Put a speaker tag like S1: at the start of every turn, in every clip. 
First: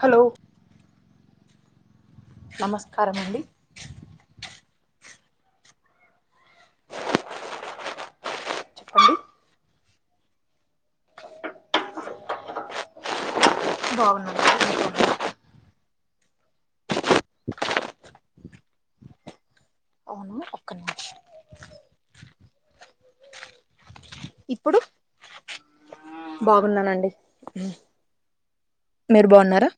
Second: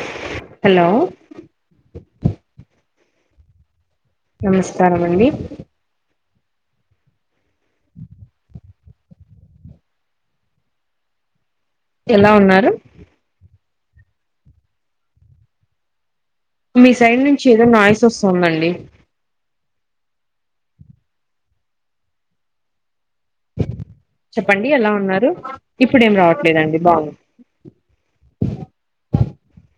S1: Hello
S2: hello
S1: నమస్కారమండి
S2: నమస్కారమండి
S1: చెప్పండి
S2: ఎలా ఉన్నారు
S1: బాగున్నా మీరు బాగున్నారా
S2: మీ సైడ్ నుంచి ఏదో నాయిస్ వస్తుందండి
S1: అవునా ఒక్క నిమిషం
S2: చెప్పండి
S1: ఇప్పుడు
S2: ఎలా ఉన్నారు ఇప్పుడేం రావట్లేదండి
S1: బాగున్నానండి
S2: బాగుంది
S1: మీరు బాన్నారా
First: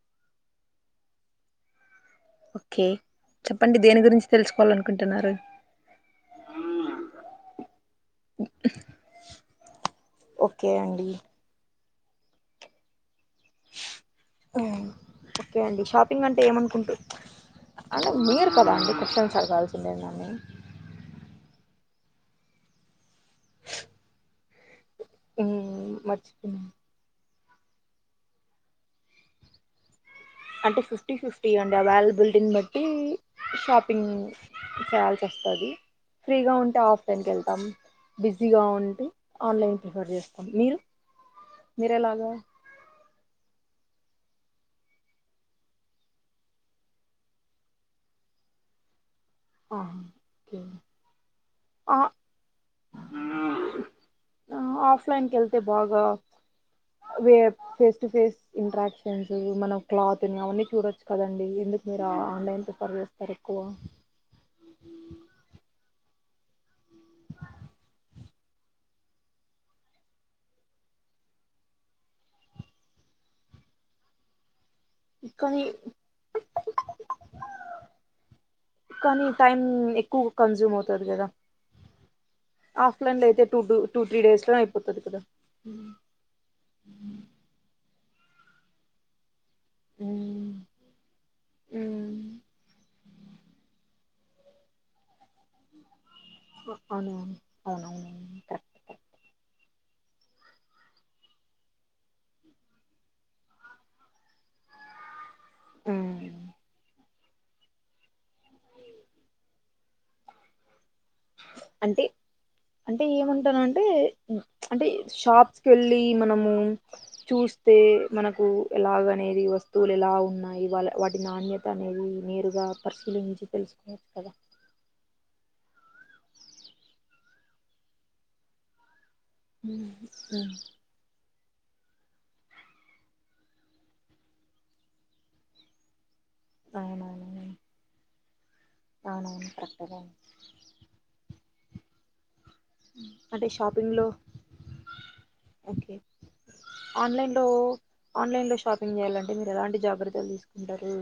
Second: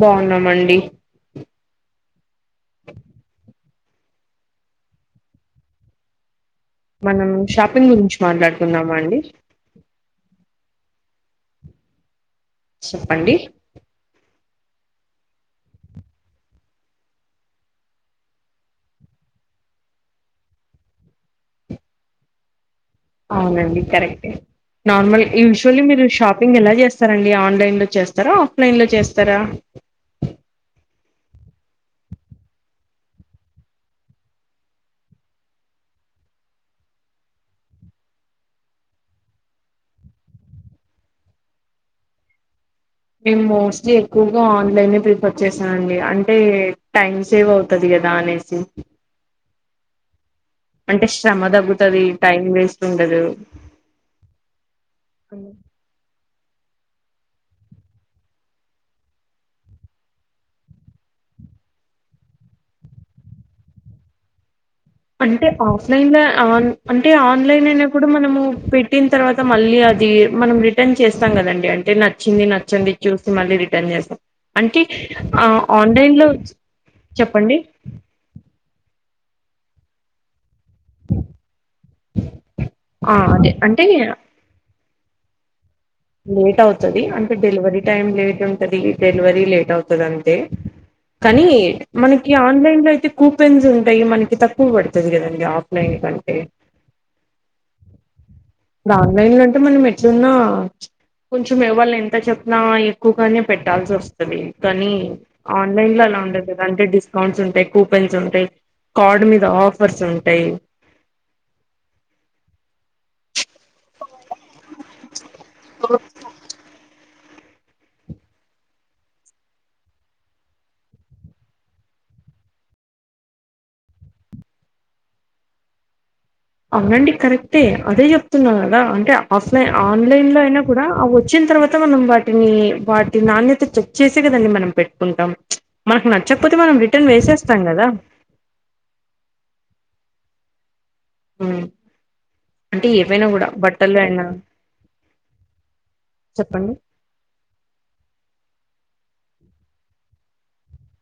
S2: బాన్నామండి
S1: ఓకే చెప్ ప్పండి దేని గురించి తెలుసుకోవాలనుకుంటున్నారు
S2: మనం షాపింగ్ గురించి మాట్లాడుకుందామా అండి
S1: కే అండి
S2: చెప్పండి
S1: ఓకే అండి షాపింగ్ అంటే ఏమనుకుంటూ అంటే మీరు కదా అండి క్వషన్స్ అడగాల్సింది నన్ను
S2: అవునండి కరెక్టే నార్మల్ యూజువల్లీ మీరు షాపింగ్
S1: మర్చిపోయాను
S2: ఎలా చేస్తారండ్ ఆన్లైన్ లో చేస్తారా ఆఫ్లైన్ లో చేస్తారా
S1: అంటే ఫిఫ్టీ ఫిఫ్టీ అండి అవైలబిలిటీని బట్టి షాపింగ్ చేయాల్సి వస్తది. ఫ్రీగా ఉంటే ఆఫ్లైన్ కి వెళ్తాం బిజీగా ఉంటే ఆన్లైన్ ప్రిఫర్ చేస్తాం మీరు మీరెలాగా
S2: మేము మోస్ట్లీ ఎక్కువగా ఆన్లైనే ప్రిఫర్ చేస్తానండి అంటే టైమ్ సేవ్ అవుతది కదా అనేసి
S1: ఆహా ఓకే
S2: అంటే శ్రమ
S1: ఆ
S2: తగ్గుతది టైం వేస్ట్ ఉండదు
S1: ఆఫ్లైన్ కెళ్తే బాగా ఫేస్ టూ ఫేస్ ఇంటరాక్షన్స్ మనం క్లాత్ నీ అవన్నీ చూడచ్చు కదండి. ఎందుకు మీరు ఆన్లైన్ ప్రిఫర్ చేస్తారు ఎక్కువ
S2: అంటే ఆఫ్లైన్లో ఆన్ అంటే ఆన్లైన్ల్ అయినప్పుడు మనము పెట్టిన తర్వాత మళ్ళీ అది మనం రిటర్న్ చేస్తాం కదండి అంటే నచ్చింది నచ్చంది చూసి మళ్ళీ రిటర్న్ చేస్తాం అంటే
S1: కానీ
S2: ఆన్లైన్లో చెప్పండి
S1: కానీ టైం ఎక్కువ కన్స్యూమ్ అవుతది కదా
S2: ఆ
S1: ఆఫ్లైన్లో అయితే
S2: అదే
S1: టూ టూ
S2: అంటే
S1: టూ త్రీ డేస్లో కొత్తది కదా
S2: లేట్ అవుతుది అంటే డెలివరీ టైమ్ లేట్ ఉంటది డెలివరి లేట్ టవుతదంతే
S1: ఉమ్
S2: కానీ
S1: ఉమ్
S2: మనకి ఆన్లైన్లో అయితే కూపెన్స్ ఉంటాయి మనకి తక్కువ పడతది కదండి ఆఫ్లైన్ కంట్
S1: అవునవును అవునవును కరెక్ట్
S2: ఆన్లైన్లో టె మనం ఎట్లున్నా కొంచెం వాళ్ళు ఎంత చెప్పినా ఎక్కువగానే పెట్టాల్సొస్తది కానీ ఆన్లైన్ లో అలా
S1: మ్మ్.
S2: ఉండదు కదా అంటే డిస్ కౌంట్స్ ఉంటాయి కూపెన్స్ ఉంటాయి కార్డ్ మీద ఆఫర్స్ ఉంటాయి
S1: అంటే అంటే ఏమన్ టానంటే అంటే షాప్స్కి వెళ్ళి మనము చూస్తే మనకు ఎలాగనేది వస్తువులు ఎలా ఉన్నాయి వాళ వాటి నాణ్యత అనేది నేరుగా పరిశీలించి తెలుసుకోవచ్చు కదా
S2: అవునండి కరెక్టే అదే చెప్తున్నా కదా అంటే ఆఫ్లైన్
S1: ఉమ్,
S2: ఆన్లైన్ లో
S1: ఉమ్,
S2: అయినా కూడా అ వచ్చిన తర్వాత మనం వాటిని వాటి నాణ్యత చెక్ చేసే కదండీ మనం పెట్టుకుంటాం మనకు న చ్చకపోతే మనం రిటర్న్
S1: అవునవును
S2: వేసేస్తాం కదా
S1: అవునవును కరెక్టే గా
S2: ఉమ్, అంటే ఏవైనా
S1: అంటే
S2: కూడా
S1: షాపింగ్
S2: బట్టలు
S1: లో
S2: అయినా
S1: ఓకే
S2: చెప్పండి
S1: ఆన్లైన్ లో ఆన్లైన్ లో షాపింగ్ చేయాలండి అంటే మీరు ఎలాంటి జాగ్రత్తలు తీసుకుంటారు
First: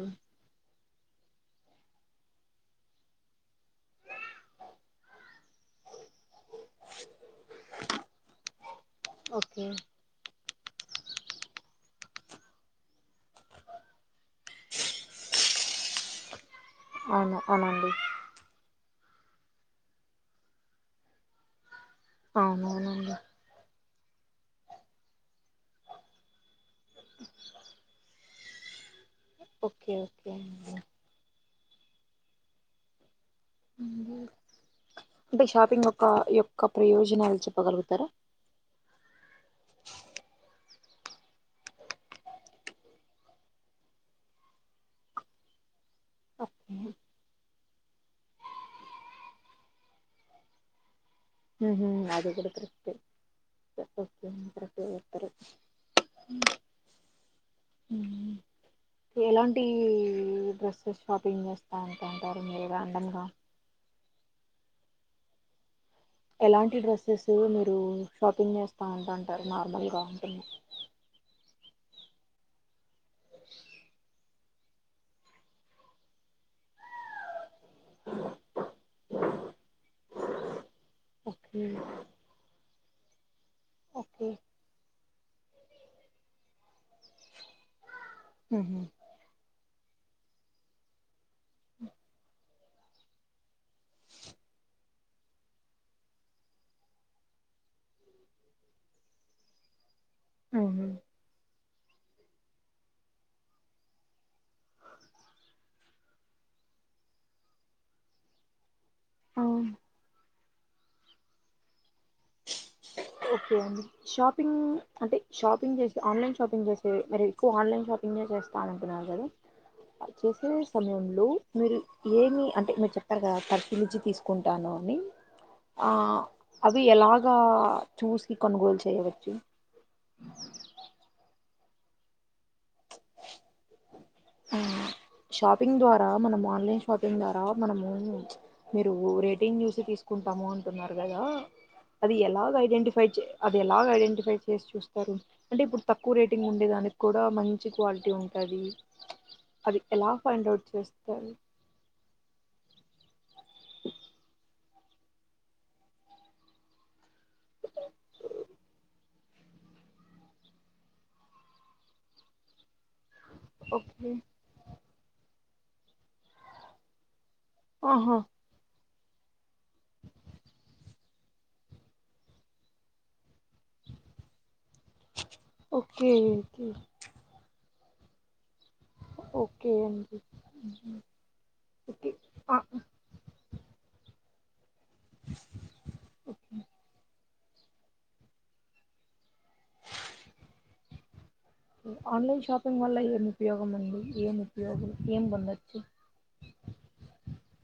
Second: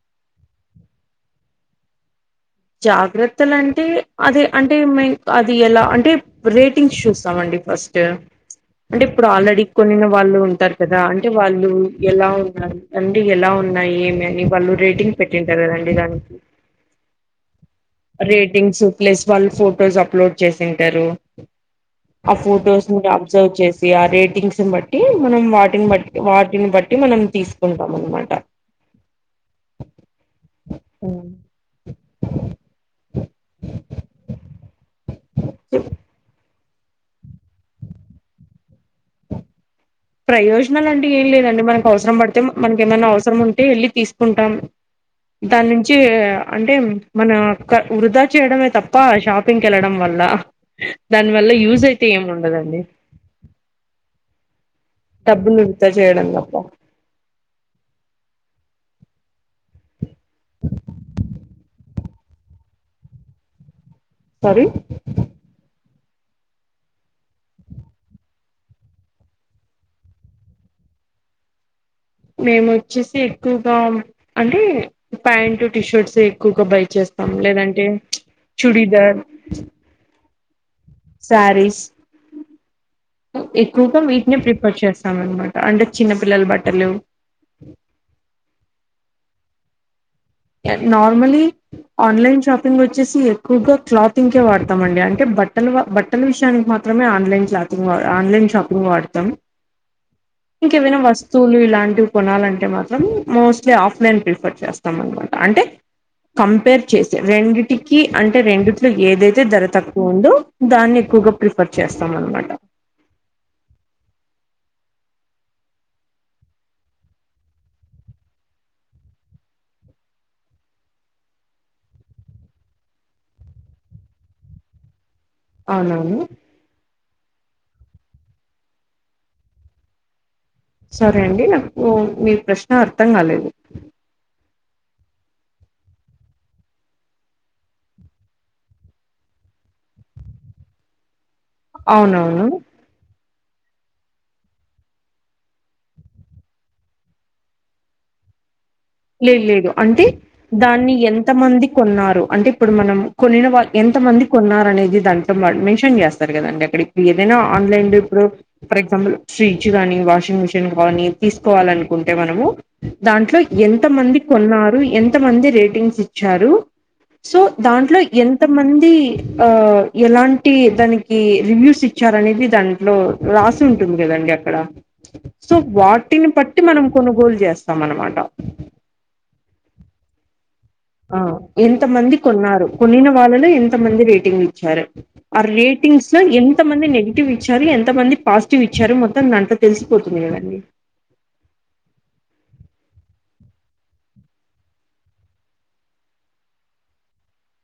S2: జాగ్రత్తలు అంటే అదే అంటే మెన్ అది ఎలా అంటే రేటింగ్స్ చూస్తాంండి ఫస్ట్ అంటే ఇప్పుడు
S1: ఓకే
S2: ఆల్రెడీ కొన్నిన వాళ్ళు ఉ చెస్తారు కదా అంటే వాళ్ళు ఎలా ఉన్నారు అండి ఎలా ఉన్నాయి ఏమి అని వాళ్ళు రేటింగ్ పెట్టింటారు కదండి దానికి
S1: అవును అనడి
S2: రేటింగ్స్ ప్లస్ వాళ్ళు ఫొటోస్ అప్లోడ్ చేసింటారు ఆ ఫోటోస్ నురు
S1: అవునవునండి
S2: అబ్జర్వ్ చేసి ఆ రేటింగ్స్ బట్టి మనం వాటిని బట్టి వాటి వటిని బట్టి మనం తీసుకుంటాం అనమాట
S1: ఓకే ఓకే
S2: ఉ
S1: ఉమ్ అంటే షాపింగ్ యొక్క యొక్క ఒక ప్రయోజనాలు చెప్పగలుగుతారా
S2: ప్రయోజనాలు అంటే ఏమీ లేదండి మనకు అవసరం పడితే మనకు ఏమైనా అవసరం ఉంటే వెళ్ళి తీసుకుంటాం దానించి అంటే
S1: ఓకే
S2: మన వృధా చేయడమే తప్ప షాప్ పింగ్ కి వెళ్ళడం వల్ల దాని వల్ల
S1: మ్మ్
S2: యూజ్
S1: హ్మ్
S2: అయితే ఏమి
S1: అది కూడా
S2: ఉండదండి
S1: కరెక్టే చెప్పారు
S2: డబ్బులు వృధా చేయడం తప్ప
S1: ఉమ్. ఎలాంటి డ్రెస్సెస్ షాపింగ్ చేస్తారు అంటారు మీరుగా అందంగా
S2: సారీ
S1: ఎలాంటి డ్రెస్సెస్ మీరు షాపింగ్ చేస్తా ఉంటా అంటారు నార్మల్గా అంటున్నా
S2: మేము వచ్చేసి ఎక్కువగా అంటే ప్యాంటు టీషర్ట్స్ ఎక్కువగా బై చేస్తాం లేదంటే చుప్ చుడిదార్
S1: ఓకే
S2: ఎక్కువగా
S1: ఓకే
S2: మీట్ నే ప్రిపేర్ చేస్త రామన్నమాట అంటే చిన్నపిల్లలు బట్టలు
S1: మ్మ్ హ్మ్
S2: నార్మలీ ఆన్లైన్ షాప్ మేము వచ్చేసి ఎక్కువగా క్లాతింగ్ వాడతాం అండి అంటే బట్టల బట్టల విషయానికి మాత్రమే ఆన్లైన్ క్లాతింగ్ ఆన్లైన్ షాపింగ్ వాడతాం ఇక
S1: ఉహు
S2: ఎవైనా వస్తువులు ఇలాంటి వంటివి కొనాలంటే మాత్రం మోస్ట్లీ ఆఫ్లైన్ ప్రిఫర్ చేస్తాం అన్నమాట. అంటే కంపేర్ చేసి రెండిటికి అంటే రెండు డు ఏదైతే
S1: ఆ
S2: ధర తక్కువ ఉందో దాన్ని ఎక్కువగా ప్రిఫర్ చేస్తాం అనమాట
S1: ఓకే అండి షాపింగ్ అంటే షాపింగ్ చేస్తే ఆన్లైన్ షాపింగ్ చేస్తే మరి ఎక్కువ ఆన్లైన్ షాపింగ్ చేస్తా అంటున్నారు. కదా చేసే సమయంలో మీరు ఏమి అంటే మీరు చెప్పారు కదా పరిశీలిచ్చి తీసుకుంటాను. అని ఆ
S2: అవునవును
S1: అవి ఎలాగా చూసి కొనుగోలు చేయవచ్చు.
S2: సరే అండి నాకు మీ ప్రశ్న ఆహ్ అర్థం కాలేదు.
S1: షాపింగ్ ద్వారా మనం ఆన్లైన్ షాపింగ్ ద్వారా మనము మీరు రేటింగ్ చూసి తీసుకుంటాము అంటున్నారు. కదా అది
S2: అవునవును
S1: ఎలాగా ఐడెంటిఫై చే అది ఎలాగా ఐడెంటిఫై చేసి చూస్తారు. అంటే ఇప్పుడు తక్కువ రేటింగ్ ఉండే దానికి కూడా మని మంచి క్వాలిటీ ఉంటది.
S2: లేదు లేదు
S1: అది
S2: అంటే
S1: ఎలా ఫైండ్ అవుట్
S2: దాన్ని ఎంత
S1: చేస్తారు
S2: మంది కొన్నారు. అంటే ఇప్పుడు మనం కొనీనా వాళ్ళు ఎంత మంది కొన్నారు. అనేది దాంట్లో వారు మెన్షన్ చేస్తారు కదండి. అక్కడప్పుడు ఏదైనా ఆన్లైన్ ఇప్పుడు ఫర్ ఎగ్జాంపుల్ ఫ్రిడ్జ్ కానీ, వాషింగ్ మిషిన్, కాని తీసుకోవాలనుకుంటే మనము దాంట్లో ఎంత
S1: ఓకే
S2: మంది కొన్నారు ఎంత మంది. రేటింగ్స్ ఇచ్చారు. సో దాంట్లో
S1: ఆహా
S2: ఎంత మంది ఆ ఎలాంటి దానికి రివ్యూస్ ఇచ్చార అనేది. దాంట్లో రాసి ఉంటుంది కదండి అక్కడ. సో
S1: ఓకే
S2: వాటిని బట్టి
S1: ఓకే
S2: మనం కొనుగోలు చేస్తాం. చేస్తామన్నమాట.
S1: ఓకే అండి
S2: ఆ ఎంత
S1: ఓకే
S2: మంది కొన్నారు. కొన్నిన వాళ్ళలో ఎంత మంది రేటింగ్ చారు ఆ రేటింగ్స్ లో
S1: ఓకే
S2: ఎంత మంది నెగిటివ్ చదివి ఎంత మంది పాజిటివ్ ఇచ్చారు. మనం మొత్తం అంతా తెలిసిపోతుంది. కదండి
S1: ఆన్లైన్ వల్ల ఏం ఉపయోగం ఉంది. ఏం ఉపయోగం ఏం పొందొచ్చు.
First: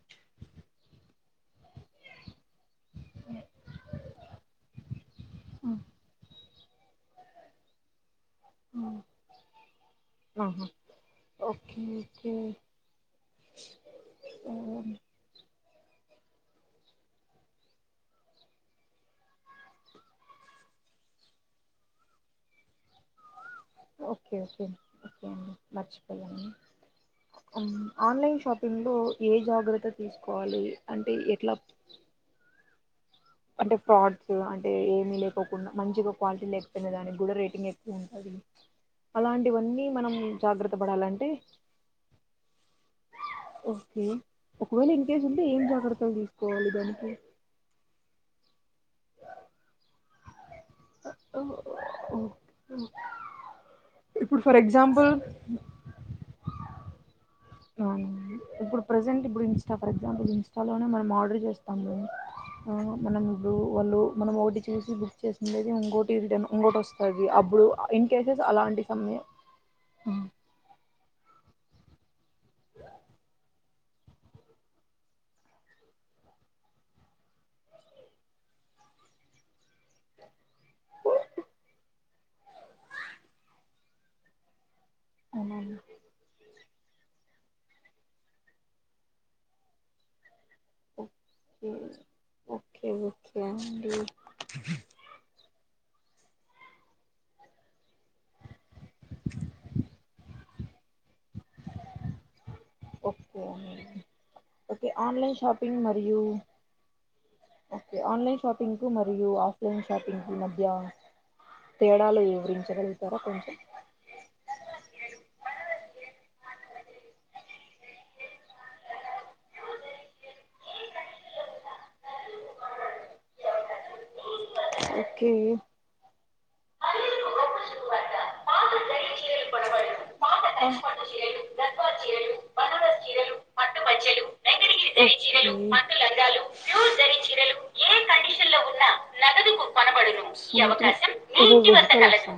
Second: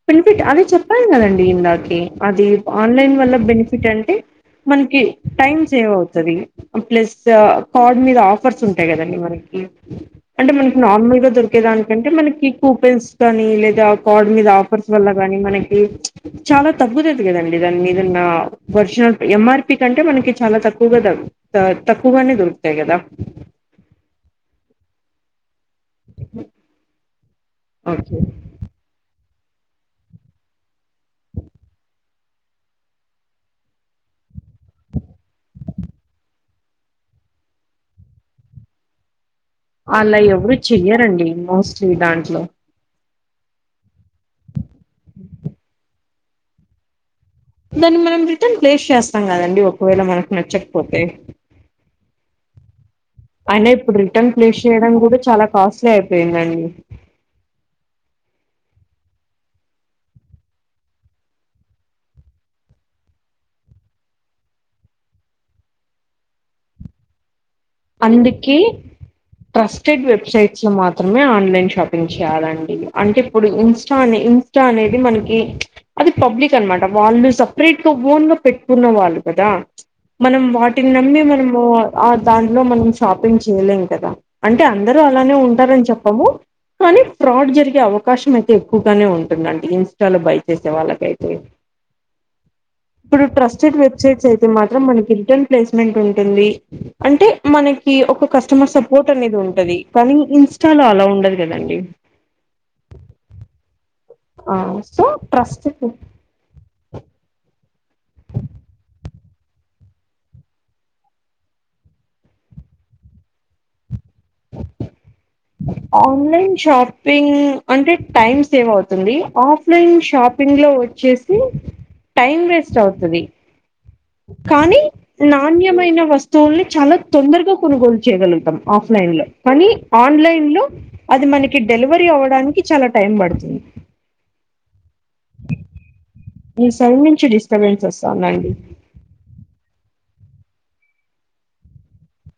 S2: బెన్ఫిట్ అదే చెప్పన్ కదండి ఇందాకే అది ఆన్లైన్ వల్ల బెనిఫిట్ అంటే మనకి టైం సేవ్ అవుతది. ప్లస్ కడ్ మీద ఆఫ్ ఆఫర్స్ ఉంటాయి కదా అండి. మనకి అంటే
S1: ఆహా
S2: మనకి నార్మల్ గా
S1: ఓకే
S2: దొరికేదానీకంటే.
S1: ఓకే
S2: మనకి కూపెన్స్ గానీ లేదా కడ్ మీద
S1: ఓకే
S2: వచ్చినోళ్లక్ గానీ మనకి చాలా తగ్గుతుది కదండి దాని మీదన్న ఒరిజినల్ ఎమ్మార్పీ కంటే మనకి చాలా తక్కువగా తక్కువగానే దొరుకుతాయి కదా.
S1: ఓకే ఓకే ఓకే అండి మర్చిపోయాను
S2: ఓకే
S1: ఆన్లైన్ షాపింగ్లో ఏ జాగ్రత్త తీసుకోవాలి అంటే ఎట్లా అంటే ఫ్రాడ్స్ అంటే ఏమీ లేకోకుండా మంచిగా క్వాలిటీ లేకపోయినా దానికి కూడా రేటింగ్ ఎక్కువ ఉంటది.
S2: అలా ఎవరు చెయ్యరండి మోస్ట్లీ దాంట్లో
S1: ఓకే ఒకవేళ ఇంకేస్ ఉంటే ఏం జాగ్రత్తలు తీసుకోవాలి దానికి
S2: దాన్ని మనం రిటర్న్ ప్లేస్ చేస్తాం కదండీ ఒకవేళ మనకు నచ్చక్ పోతే
S1: ఉ
S2: అయిన ఇప్పుడు రిటర్న్ ప్లేస్ చేయడం
S1: ఎగ్జాంపుల్
S2: కూడా చాలా కాస్ట్లీ అయిపోయిందండి
S1: అవునా ఇప్పుడు ప్రజెంట్ ఇప్పుడు ఇంస్టా ఫర్ ఎగ్జాంపుల్ ఇంస్టాలోనే మనం ఆర్డర్ చేస్తామ్ గదా. ఆ మనం ఇప్పుడు వళ్ళు మనం ఒకటి చూసి బుక్ చేసిండేది ఇంకోటి రిటర్న్ ఇంకోటి వస్తది అబ్,
S2: అందుకీ ట్రస్టెడ్ వెబ్సైట్స్ లో మాత్ మాత్రమే ఆన్లన్ షాపింగ్ చేయాలండి అంటే ఇప్పుడు ఇంస్టా అని ఇంస్టా అనేది మనకి అది పబ్లిక్ అనమాట వాళ్ళు సపరేట్ గా ఓన్గా పెట్టుకున్న వాళ్ళు కదా. మనం వాటిని నమ్మి మనము ఆ, దాంట్లో మనం షాపింగ్ చేయలేం కదా అంటే అందరు అలానే
S1: అవునండి
S2: ఉంటారని చెప్పము కానీ ఫ్రాడ్ జరిగే అవకాశం అయితే ఎక్కువగానే ఉంటుందండి ఇంస్టాలో బై చేసే వాళ్ళకైతే
S1: ఓకే ఓకే
S2: ఇప్పుడు
S1: ఓకే
S2: ట్రస్టెడ్
S1: అండి
S2: వెబసైట్స్ అయితే మాత్రం మన్కి రిటర్న్ ప్లేస్ పేమెంట్ ఉంటుంది అంటే మనక్ కి ఒక కస్టమర్ సపోర్ట్ అనేది ఉంటది కానీ ఇన్స్ చాలొ అలా ఉండదు కదండి
S1: ఓకే అండి
S2: ఆ
S1: okay
S2: so
S1: online
S2: trust
S1: shopping
S2: పిప్
S1: మరియు ఓకే ఆన్లైన్ షాపింకు మరియు ఆఫ్ లైన్ షాపింగ్కి మధ్య తేడాలు వివరించగలుగుతారా కొంచెం.
S2: ఆన్లైన్ షాపింగ్ అంటే టైమ్ సేవ్ అవుతుంది ఆఫ్లైన్ షాపింగ్ లో వచ్చేసి టైమ్ వేస్ట్ అవుతది. కానీ
S1: ఓకే
S2: నాణ్యమైన వస్తువుల్ని చాలా తొందరగా కొనుగోలు చేయగలుగుతాం ఆఫ్లైన్ లో కానీ ఆన్లైన్ లో అది మనకి డెలివరీ అవడానికి చాలా టైం పడుతుంది.
S1: థె చీరెలు పట్టు లంగా
S2: మీ సైడ్ నుంచి డిస్టర్బెన్స్ వస్తాదండి
S1: అమ్మబడును ఈ అవకాశం మీ ఇంటివద్దకలదు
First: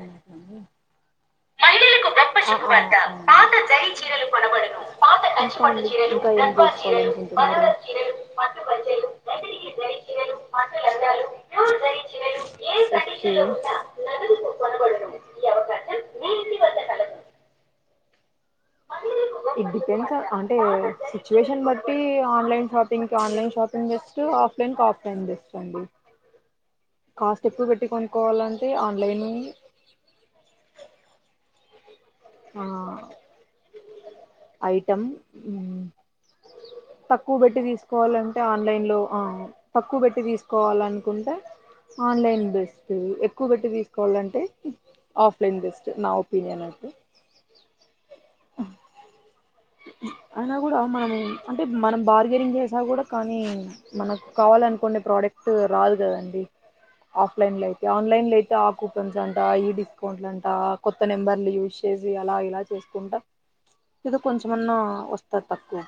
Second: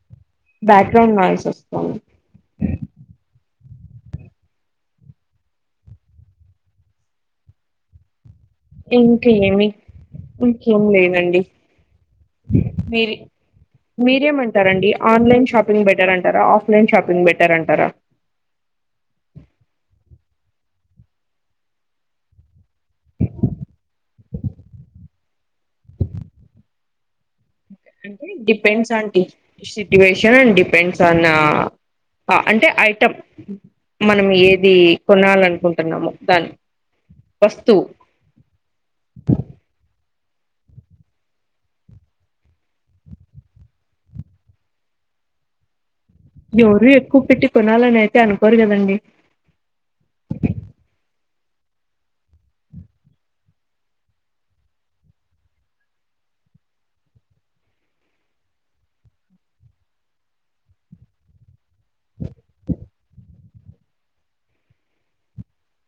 S2: బ్యాక్గ్రౌండ్ నాయిస్ వస్తాంది
S1: మహిలలకు గొప్ప శుభవార్త పాత జరీ చీరలు కొనబడును పాత కంచి పట్టు చీరలు గాధ్వాల్ చీరలు బనారస్ చీరలు పట్టు పంచలు
S2: ఇంక
S1: నకిలీ
S2: ఏమి
S1: జరీ చీరలు పట్టు
S2: ఇంకేమి
S1: లంగాలు
S2: లేవండి
S1: ప్యూర్ జరీ చీరలు ఏ
S2: మీరి
S1: కండిషన్లో ఉన్నా నగదుకు
S2: మీరేమంటారండి
S1: కొనబడును ఈ
S2: ఆన్లైన్ షాపింగ్
S1: అవకాశం
S2: బెటర్ అంట
S1: మీ
S2: టరా
S1: ఇంటి వద్ద
S2: ఆఫ్లైన్
S1: కలదు
S2: షాపింగ్ బెటర్ అంటారా
S1: ఇట్ డిపెండ్స్ అంటే సిచువేషన్ బట్టి ఆన్లైన్ షాపింగ్ క ఆన్లైన్ షాపింగ్ బెస్ట్ ఆఫ్లైన్ కి ఆఫ్లైన్ బెస్ట్ అండి cos
S2: depends on the situation and depends on మనం ఏది
S1: ఐటమ్
S2: కొనాలనుకుంటున్నామో దాని
S1: తక్కువ పెట్టి
S2: వస్తువు
S1: తీసుకోవాలంటే ఆన్లైన్ లో ఆ తక్కువ పెట్టి తీసుకో కోవాలనుకుంటే ఆన్లైన్ బెస్టి ఎక్కువ పెట్టి తీసుకోవాలంటే ఆఫ్లైన్ బెస్ నా ఒపీనియన్ అయితే
S2: కొనల నేను తే అనుకోరు కదండీ
S1: అన్న కూడా అవమానం అంటే మనం బార్గెనింగ్ చేసా కూడా కానీ మనకు కావాలనుకునే ప్రోడక్ట్ రాదు కదండి ఆఫ్లైన్ లో అయితే ఆన్లైన్ లో అయితే ఆ కూపన్స్ అంట ఈ డిస్కౌంట్ అంట కొత్త నెంబర్లు యూస్ చేసి అలా ఇలా చేసుకుంటా కొంచెమన్నా వస్తది తక్కువ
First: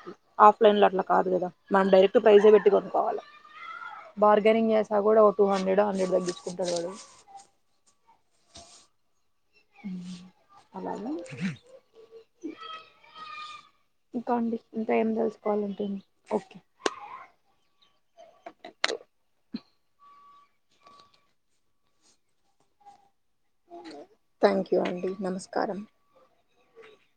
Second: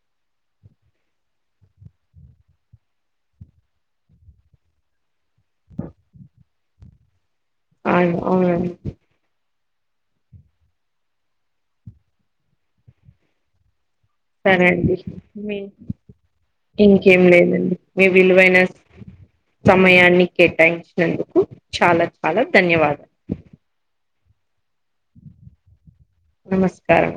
S1: ఆఫ్లైన్లో అట్లా కాదు కదా మనం డైరెక్ట్ ప్రైసే పెట్టి కొనుక్కోవాల బార్గెనింగ్ చేసా కూడా టూ హండ్రెడ్ హండ్రెడ్ తగ్గించుకుంటాడు కదా
S2: హాయ్ అవునండి
S1: అలాగా ఇంకా
S2: సరే
S1: ఇంకా
S2: అండి
S1: ఏం
S2: మీ
S1: తెలుసుకోవాలంటే ఓకే
S2: ఇంకేం లేదండి మీ విలువైన సమయాన్ని కేటాయించినందుకు చాలా చాలా ధన్యవాదం
S1: థ్యాంక్ యు అండి నమస్కారం
S2: నమస్కారం